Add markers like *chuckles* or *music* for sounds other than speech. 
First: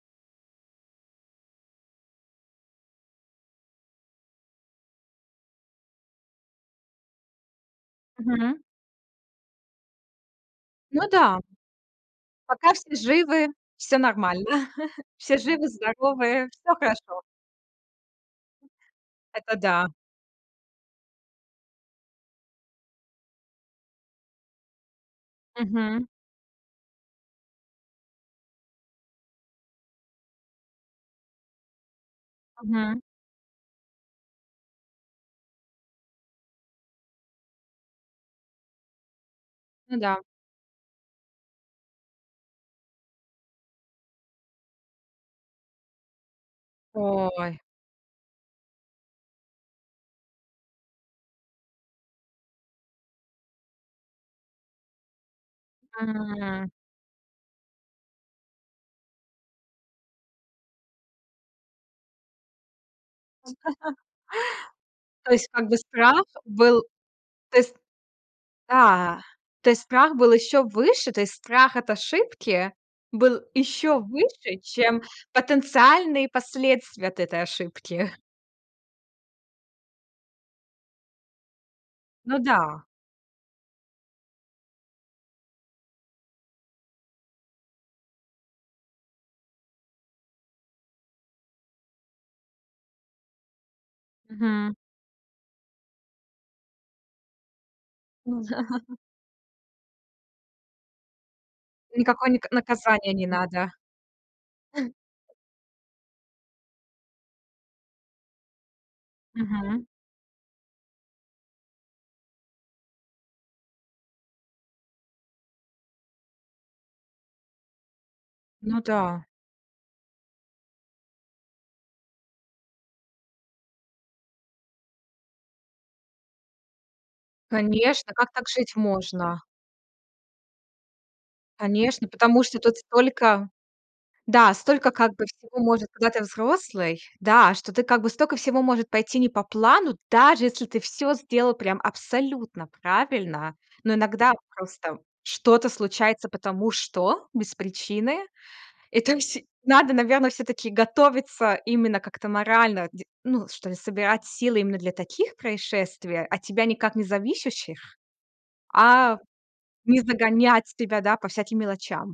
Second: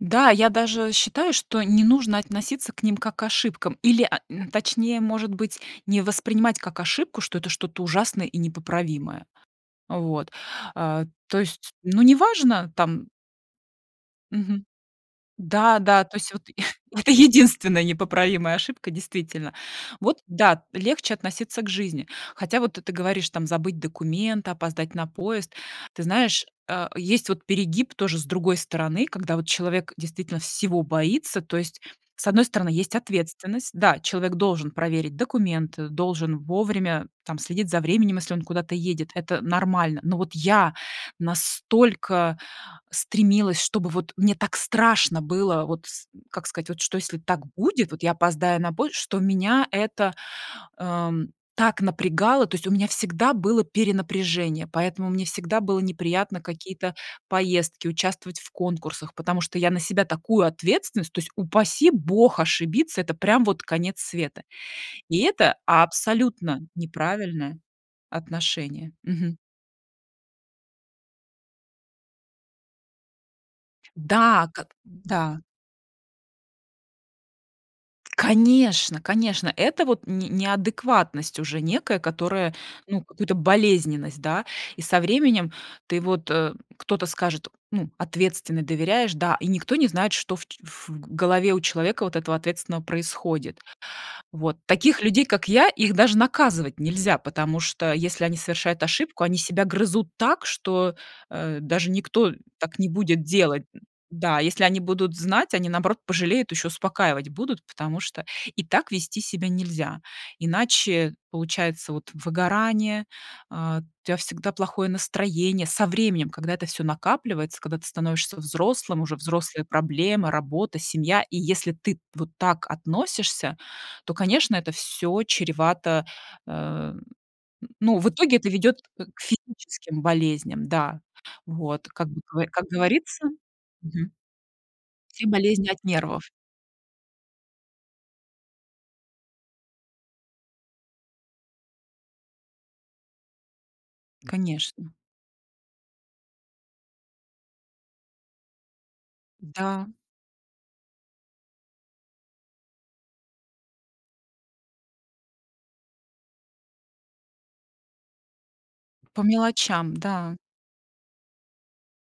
Да, я даже, э, считаю, что не нужно относиться к ним как к ошибкам или, а, н точнее, может быть, не воспринимать как ошибку, что это что-то ужасное и Мгм. непоправимое. А вот, Ну а, то да. есть, ну, неважно Пока, все там живы, всё нормально. Мгм. *chuckles* Все живы, Да, да, то есть вот здоровы, всё *chuckles* *exhales* это хорошо. единственная *chuckles* непоправимая ошибка, действительно. Это да. Вот да, легче относиться к жизни. Хотя вот ты ты говоришь там забыть документы, опоздать на поезд. Ты Мгм. знаешь, э, есть вот перегиб тоже, с другой стороны, когда вот человек действительно всего боится. То есть, с одной стороны, есть Мгм. ответственность: да, человек должен проверить документы, должен вовремя там следить за временем, если он куда-то едет- это Ну нормально. да. Но вот я настолько стремилась, чтобы вот мне так страшно было вот с как сказать, что если так Ой. будет, вот я опоздаю на поезд, что меня это, ам, так напрягало. То есть у меня всегда было перенапряжение, поэтому мне всегда было неприятно М. какие-то поездки, участвовать в конкурсах, потому что я на себя такую ответственность то есть, упаси бог ошибиться, это прям вот конец *chuckles* света. И То есть, это как бы, страх абсолютно был то неправильное есть. отношение. Да. Мгм. То есть страх был ещё выше, то есть страх от ошибки был ещё Да, выше, как чем да. потенциальные последствия от этой ошибки. Конечно, конечно, это вот н не неадекватность уже некая, Ну которая, да. ну, как будто болезненность, да, и со временем ты вот, э кто-то скажет: "Ну, ответственный"- доверяешь, да, и никто не знает, что в ч в голове у человека вот этого ответственного происходит. Вот Мгм. таких людей, как я, их даже наказывать нельзя, потому что если они Ну да. совершают *chuckles* ошибку, они себя грызут так, что, э, даже никто, Никакое э, ни так не наказание будет не делать, надо. м. Да, если они будут *chuckles* знать, они, наоборот, пожалеют, ещё и успокаивать будут, потому что и так вести себя Мгм. нельзя, иначе получается вот выгорание, а, у тя всегда плохое настроение. Со временем, когда это всё накапливается, когда ты становишься Ну взрослым, уже да. взрослая проблема, работа, семья. И если ты вот так относишься, то, конечно, это всё чревато, э, н ну, в Конечно, как итоге это так жить ведёт к, э, можно? физическим болезням, да, вот. Как Конечно, бы, потому что как тут говорится столько мгм. Да, столько, как бы, Все всего болезни от может, когда ты нервов. взрослый, да, что ты, как бы, столько всего может пойти не по плану, даже если ты всё сделал прям абсолютно правильно. Но иногда Конечно. просто что-то случается, потому что без причины. Это вс М-да. надо, наверное, всё-таки готовиться именно как-то морально, де ну, что ли, собирать силы именно для таких происшествий, от тебя никак не зависящих, а По мелочам, не да. загонять себя да по всяким мелочам.